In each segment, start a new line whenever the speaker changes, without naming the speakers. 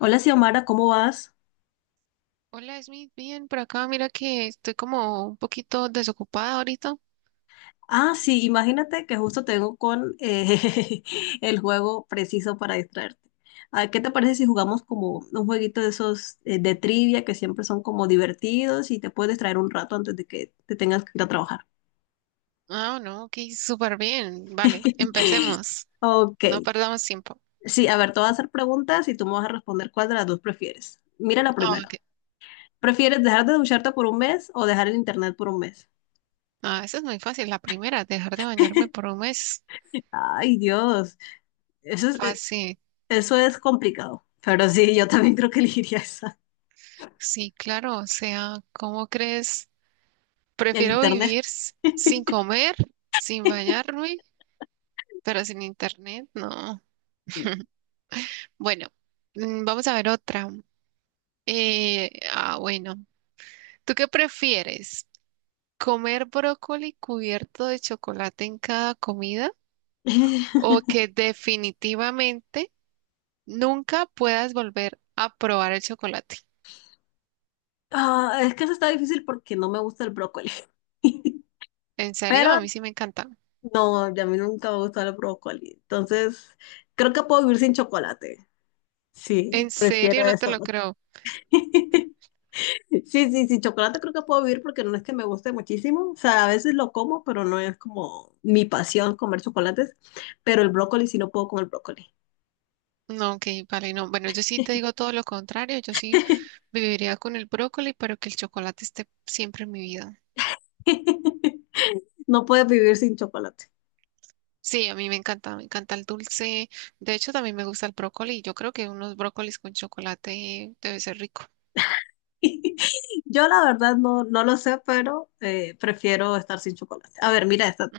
Hola Xiomara, ¿cómo vas?
Hola Smith, bien por acá. Mira que estoy como un poquito desocupada ahorita.
Ah, sí, imagínate que justo tengo con el juego preciso para distraerte. Ah, ¿qué te parece si jugamos como un jueguito de esos de trivia que siempre son como divertidos y te puedes distraer un rato antes de que te tengas que ir a trabajar?
Ah, no, ok, súper bien. Vale, empecemos.
Ok,
No perdamos tiempo.
sí, a ver, te voy a hacer preguntas y tú me vas a responder cuál de las dos prefieres. Mira la
Ok.
primera. ¿Prefieres dejar de ducharte por un mes o dejar el internet por un mes?
Esa es muy fácil. La primera, dejar de bañarme por un mes.
Ay, Dios. Eso es,
Fácil.
eso es complicado, pero sí, yo también creo que elegiría esa,
Sí, claro. O sea, ¿cómo crees?
el
Prefiero
internet.
vivir sin comer, sin bañarme, pero sin internet, no. Bueno, vamos a ver otra. Bueno. ¿Tú qué prefieres? ¿Comer brócoli cubierto de chocolate en cada comida o que definitivamente nunca puedas volver a probar el chocolate?
Ah, es que eso está difícil porque no me gusta el brócoli.
¿En serio?
Pero
A mí sí me encanta.
no, a mí nunca me ha gustado el brócoli. Entonces, creo que puedo vivir sin chocolate. Sí,
¿En serio?
prefiero
No te
eso.
lo creo.
Sí, sí, sin chocolate creo que puedo vivir porque no es que me guste muchísimo. O sea, a veces lo como, pero no es como mi pasión comer chocolates. Pero el brócoli sí no puedo comer brócoli.
No, ok, vale, no. Bueno, yo sí te digo todo lo contrario. Yo sí viviría con el brócoli, pero que el chocolate esté siempre en mi vida.
No puedes vivir sin chocolate.
Sí, a mí me encanta el dulce. De hecho, también me gusta el brócoli. Yo creo que unos brócolis con chocolate debe ser rico.
Yo la verdad no, no lo sé, pero prefiero estar sin chocolate. A ver, mira esta.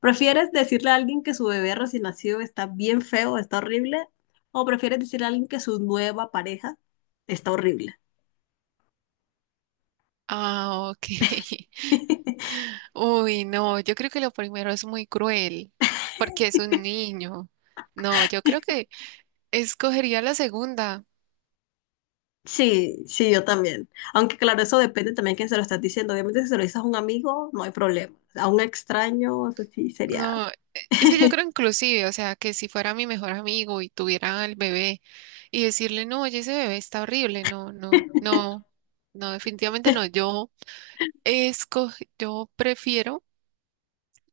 ¿Prefieres decirle a alguien que su bebé recién nacido está bien feo, está horrible? ¿O prefieres decirle a alguien que su nueva pareja está horrible?
Ah, ok. Uy, no, yo creo que lo primero es muy cruel, porque es un niño. No, yo creo que escogería la segunda.
Sí, sí, yo también. Aunque claro, eso depende también de quién se lo estás diciendo. Obviamente, si se lo dices a un amigo, no hay problema. A un extraño, eso sí sería.
No, e- es que yo creo inclusive, o sea, que si fuera mi mejor amigo y tuviera al bebé y decirle, no, oye, ese bebé está horrible, no, no, no, no, definitivamente no. Esco, yo prefiero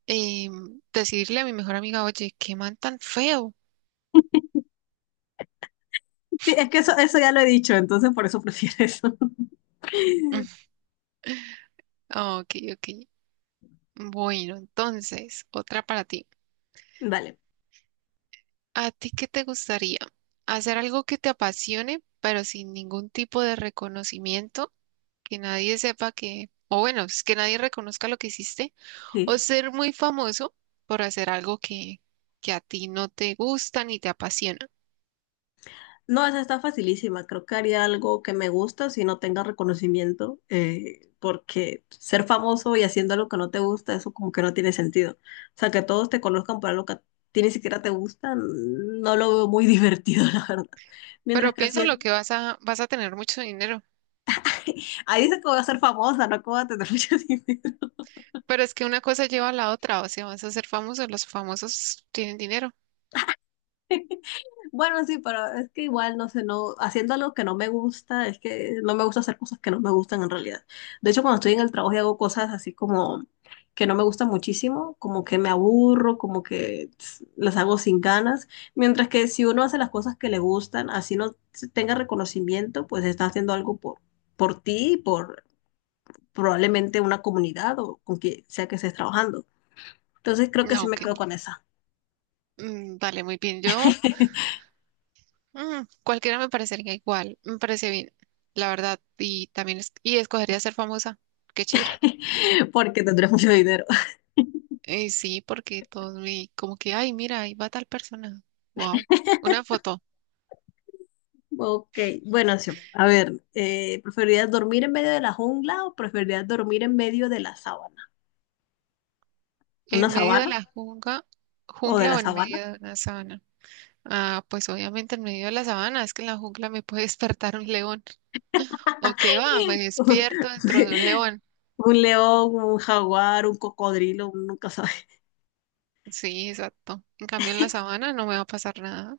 decirle a mi mejor amiga, oye, qué man tan feo.
Sí, es que eso ya lo he dicho, entonces por eso prefiero eso.
Ok, ok. Bueno, entonces, otra para ti.
Vale,
¿A ti qué te gustaría? ¿Hacer algo que te apasione, pero sin ningún tipo de reconocimiento? Que nadie sepa que, o bueno, pues, que nadie reconozca lo que hiciste. ¿O
sí.
ser muy famoso por hacer algo que a ti no te gusta ni te apasiona?
No, esa está facilísima. Creo que haría algo que me gusta si no tenga reconocimiento, porque ser famoso y haciendo lo que no te gusta, eso como que no tiene sentido. O sea, que todos te conozcan para lo que a ti ni siquiera te gusta, no lo veo muy divertido, la verdad. Mientras
Pero
que
piensa lo
haciendo...
que vas a tener mucho dinero.
Ahí dice que voy a ser famosa, no que voy a tener muchos dinero.
Pero es que una cosa lleva a la otra, o sea, vas a ser famoso, los famosos tienen dinero.
Bueno, sí, pero es que igual, no sé, no, haciendo algo que no me gusta, es que no me gusta hacer cosas que no me gustan en realidad. De hecho, cuando estoy en el trabajo y hago cosas así como que no me gustan muchísimo, como que me aburro, como que tss, las hago sin ganas, mientras que si uno hace las cosas que le gustan, así no se tenga reconocimiento, pues está haciendo algo por ti, por probablemente una comunidad o con quien sea que estés trabajando. Entonces creo que sí
No,
me
que,
quedo con esa,
mm, vale, muy bien. Cualquiera me parecería igual, me parece bien, la verdad, y escogería ser famosa, qué chévere.
porque tendré mucho dinero.
Sí, porque como que, ay, mira, ahí va tal persona, wow, una foto,
Ok, bueno, sí, a ver, ¿preferirías dormir en medio de la jungla o preferirías dormir en medio de la sabana? ¿Una
en medio de
sabana
la
o de
jungla
la
o en
sabana?
medio de una sabana. Ah, pues obviamente en medio de la sabana, es que en la jungla me puede despertar un león, o qué va, me despierto dentro de un león.
Un león, un jaguar, un cocodrilo, uno nunca sabe.
Sí, exacto. En cambio en la sabana no me va a pasar nada,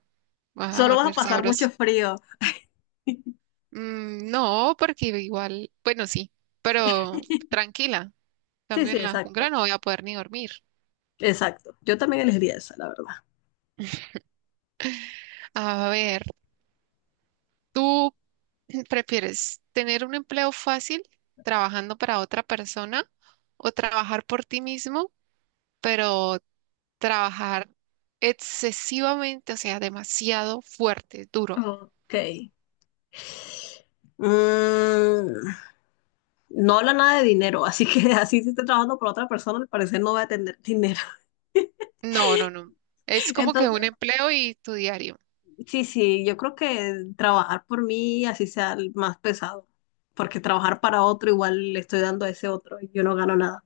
vas a
Solo vas a
dormir
pasar
sabroso.
mucho frío.
No, porque igual, bueno, sí, pero tranquila.
Sí,
Cambio
sí,
en la
exacto,
jungla no voy a poder ni dormir.
exacto. Yo también elegiría esa, la verdad.
A ver, ¿tú prefieres tener un empleo fácil trabajando para otra persona o trabajar por ti mismo, pero trabajar excesivamente, o sea, demasiado fuerte, duro?
Ok. Mm, no habla nada de dinero, así que así si esté trabajando por otra persona, al parecer no va a tener dinero.
No, no, no. Es como que un
Entonces.
empleo y tu diario.
Sí, sí, yo creo que trabajar por mí así sea el más pesado, porque trabajar para otro igual le estoy dando a ese otro y yo no gano nada.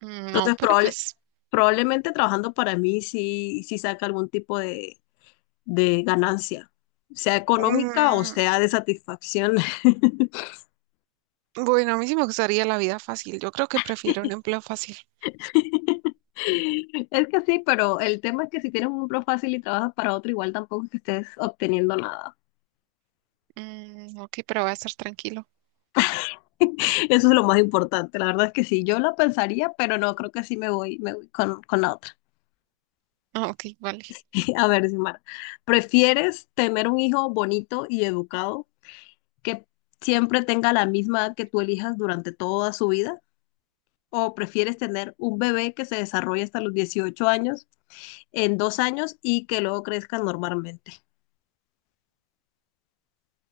No,
Entonces,
pero pues.
probablemente trabajando para mí sí, sí saca algún tipo de ganancia, sea económica o sea de satisfacción.
Bueno, a mí sí me gustaría la vida fácil. Yo creo que prefiero un empleo fácil.
Es que sí, pero el tema es que si tienes un empleo fácil y trabajas para otro igual tampoco es que estés obteniendo nada.
Ok, pero va a estar tranquilo.
Eso es lo más importante. La verdad es que sí, yo lo pensaría, pero no, creo que sí me voy con la otra.
Ah, ok, vale.
A ver, Xiomara, ¿prefieres tener un hijo bonito y educado que siempre tenga la misma edad que tú elijas durante toda su vida? ¿O prefieres tener un bebé que se desarrolle hasta los 18 años, en dos años y que luego crezca normalmente?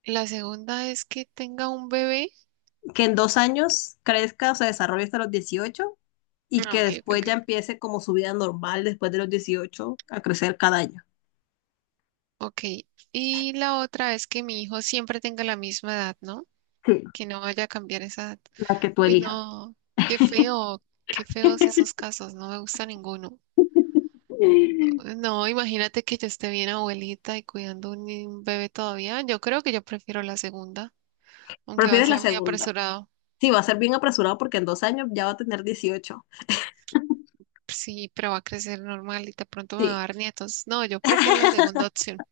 La segunda es que tenga un bebé.
Que en dos años crezca o se desarrolle hasta los 18 y
Ah,
que
ok, ok,
después ya
ok.
empiece como su vida normal después de los 18 a crecer cada año.
Ok. Y la otra es que mi hijo siempre tenga la misma edad, ¿no?
Sí,
Que no vaya a cambiar esa edad.
la que tú
Uy,
elijas.
no, qué feo, qué feos esos casos, no me gusta ninguno. No, imagínate que yo esté bien abuelita y cuidando un, ni- un bebé todavía. Yo creo que yo prefiero la segunda, aunque va a
¿Prefieres la
ser muy
segunda?
apresurado.
Sí, va a ser bien apresurado porque en dos años ya va a tener dieciocho.
Sí, pero va a crecer normal y de pronto me va a
Sí.
dar nietos. No, yo prefiero la segunda opción.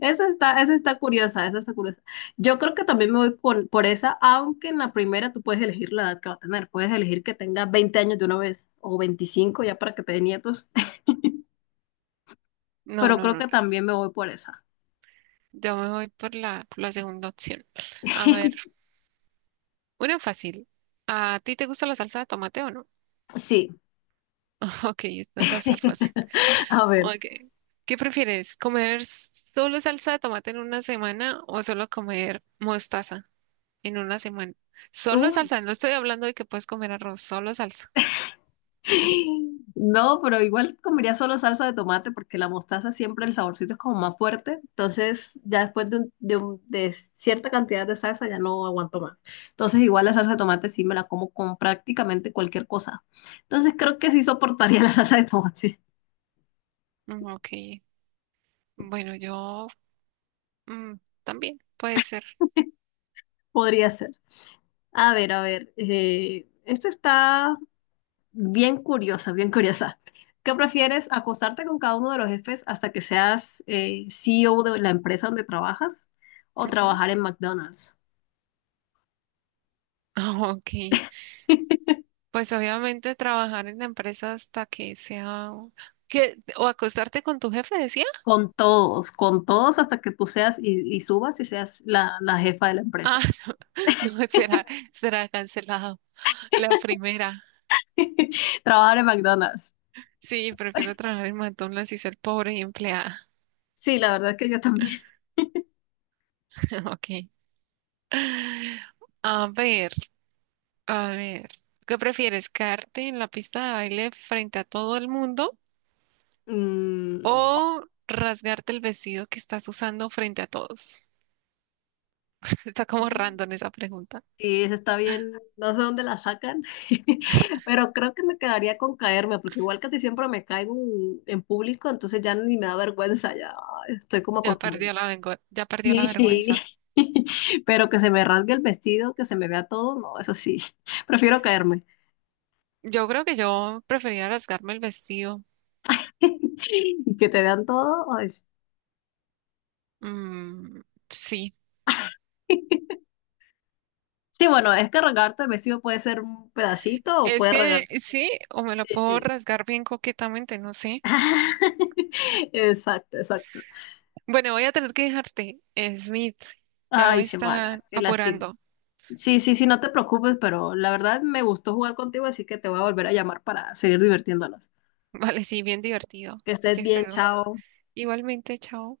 Esa está curiosa, esa está curiosa. Yo creo que también me voy por esa, aunque en la primera tú puedes elegir la edad que va a tener. Puedes elegir que tenga 20 años de una vez o 25 ya para que te dé nietos.
No,
Pero
no,
creo
no.
que también me voy por esa.
Yo me voy por por la segunda opción. A ver, una fácil. ¿A ti te gusta la salsa de tomate o no?
Sí.
Ok, esta va a estar fácil.
A ver.
Ok. ¿Qué prefieres? ¿Comer solo salsa de tomate en una semana o solo comer mostaza en una semana? Solo
Uh,
salsa, no estoy hablando de que puedes comer arroz, solo salsa.
No, pero igual comería solo salsa de tomate porque la mostaza siempre el saborcito es como más fuerte. Entonces, ya después de, de cierta cantidad de salsa ya no aguanto más. Entonces, igual la salsa de tomate sí me la como con prácticamente cualquier cosa. Entonces, creo que sí soportaría la salsa de tomate.
Ok. Bueno, yo mm, también puede ser.
Podría ser. A ver, a ver, esta está bien curiosa, bien curiosa. ¿Qué prefieres, acostarte con cada uno de los jefes hasta que seas CEO de la empresa donde trabajas o
Ujú.
trabajar en McDonald's?
Ah, ok, pues obviamente trabajar en la empresa hasta que o acostarte con tu jefe, decía.
Con todos hasta que tú seas y subas y seas la, la jefa de la
Ah,
empresa.
no, será, será cancelado. La primera.
Trabajar en McDonald's.
Sí, prefiero trabajar en McDonald's y ser pobre y empleada.
Sí, la verdad es que yo también.
Ok. A ver, a ver, ¿qué prefieres, caerte en la pista de baile frente a todo el mundo o rasgarte el vestido que estás usando frente a todos? Está como
Mm,
random esa pregunta.
sí, eso está bien, no sé dónde la sacan, pero creo que me quedaría con caerme, porque igual casi siempre me caigo en público, entonces ya ni me da vergüenza, ya estoy como acostumbrada.
Ya perdió la
Sí, sí,
vergüenza.
pero que se me rasgue el vestido, que se me vea todo, no, eso sí, prefiero caerme
Yo creo que yo prefería rasgarme el vestido.
y que te vean todo. Ay. Sí,
Mm, sí,
sí, bueno, es que regarte el vestido puede ser un pedacito o
es
puede
que
regarte.
sí, o me lo
Sí,
puedo
sí.
rasgar bien coquetamente, no sé.
Exacto, exacto.
Bueno, voy a tener que dejarte, Smith. Ya me
Ay, semana,
están
qué lástima.
apurando.
Sí, sí, sí, no te preocupes, pero la verdad me gustó jugar contigo, así que te voy a volver a llamar para seguir divirtiéndonos.
Vale, sí, bien divertido.
Que estés
Que
bien,
estés muy-
chao.
Igualmente, chao.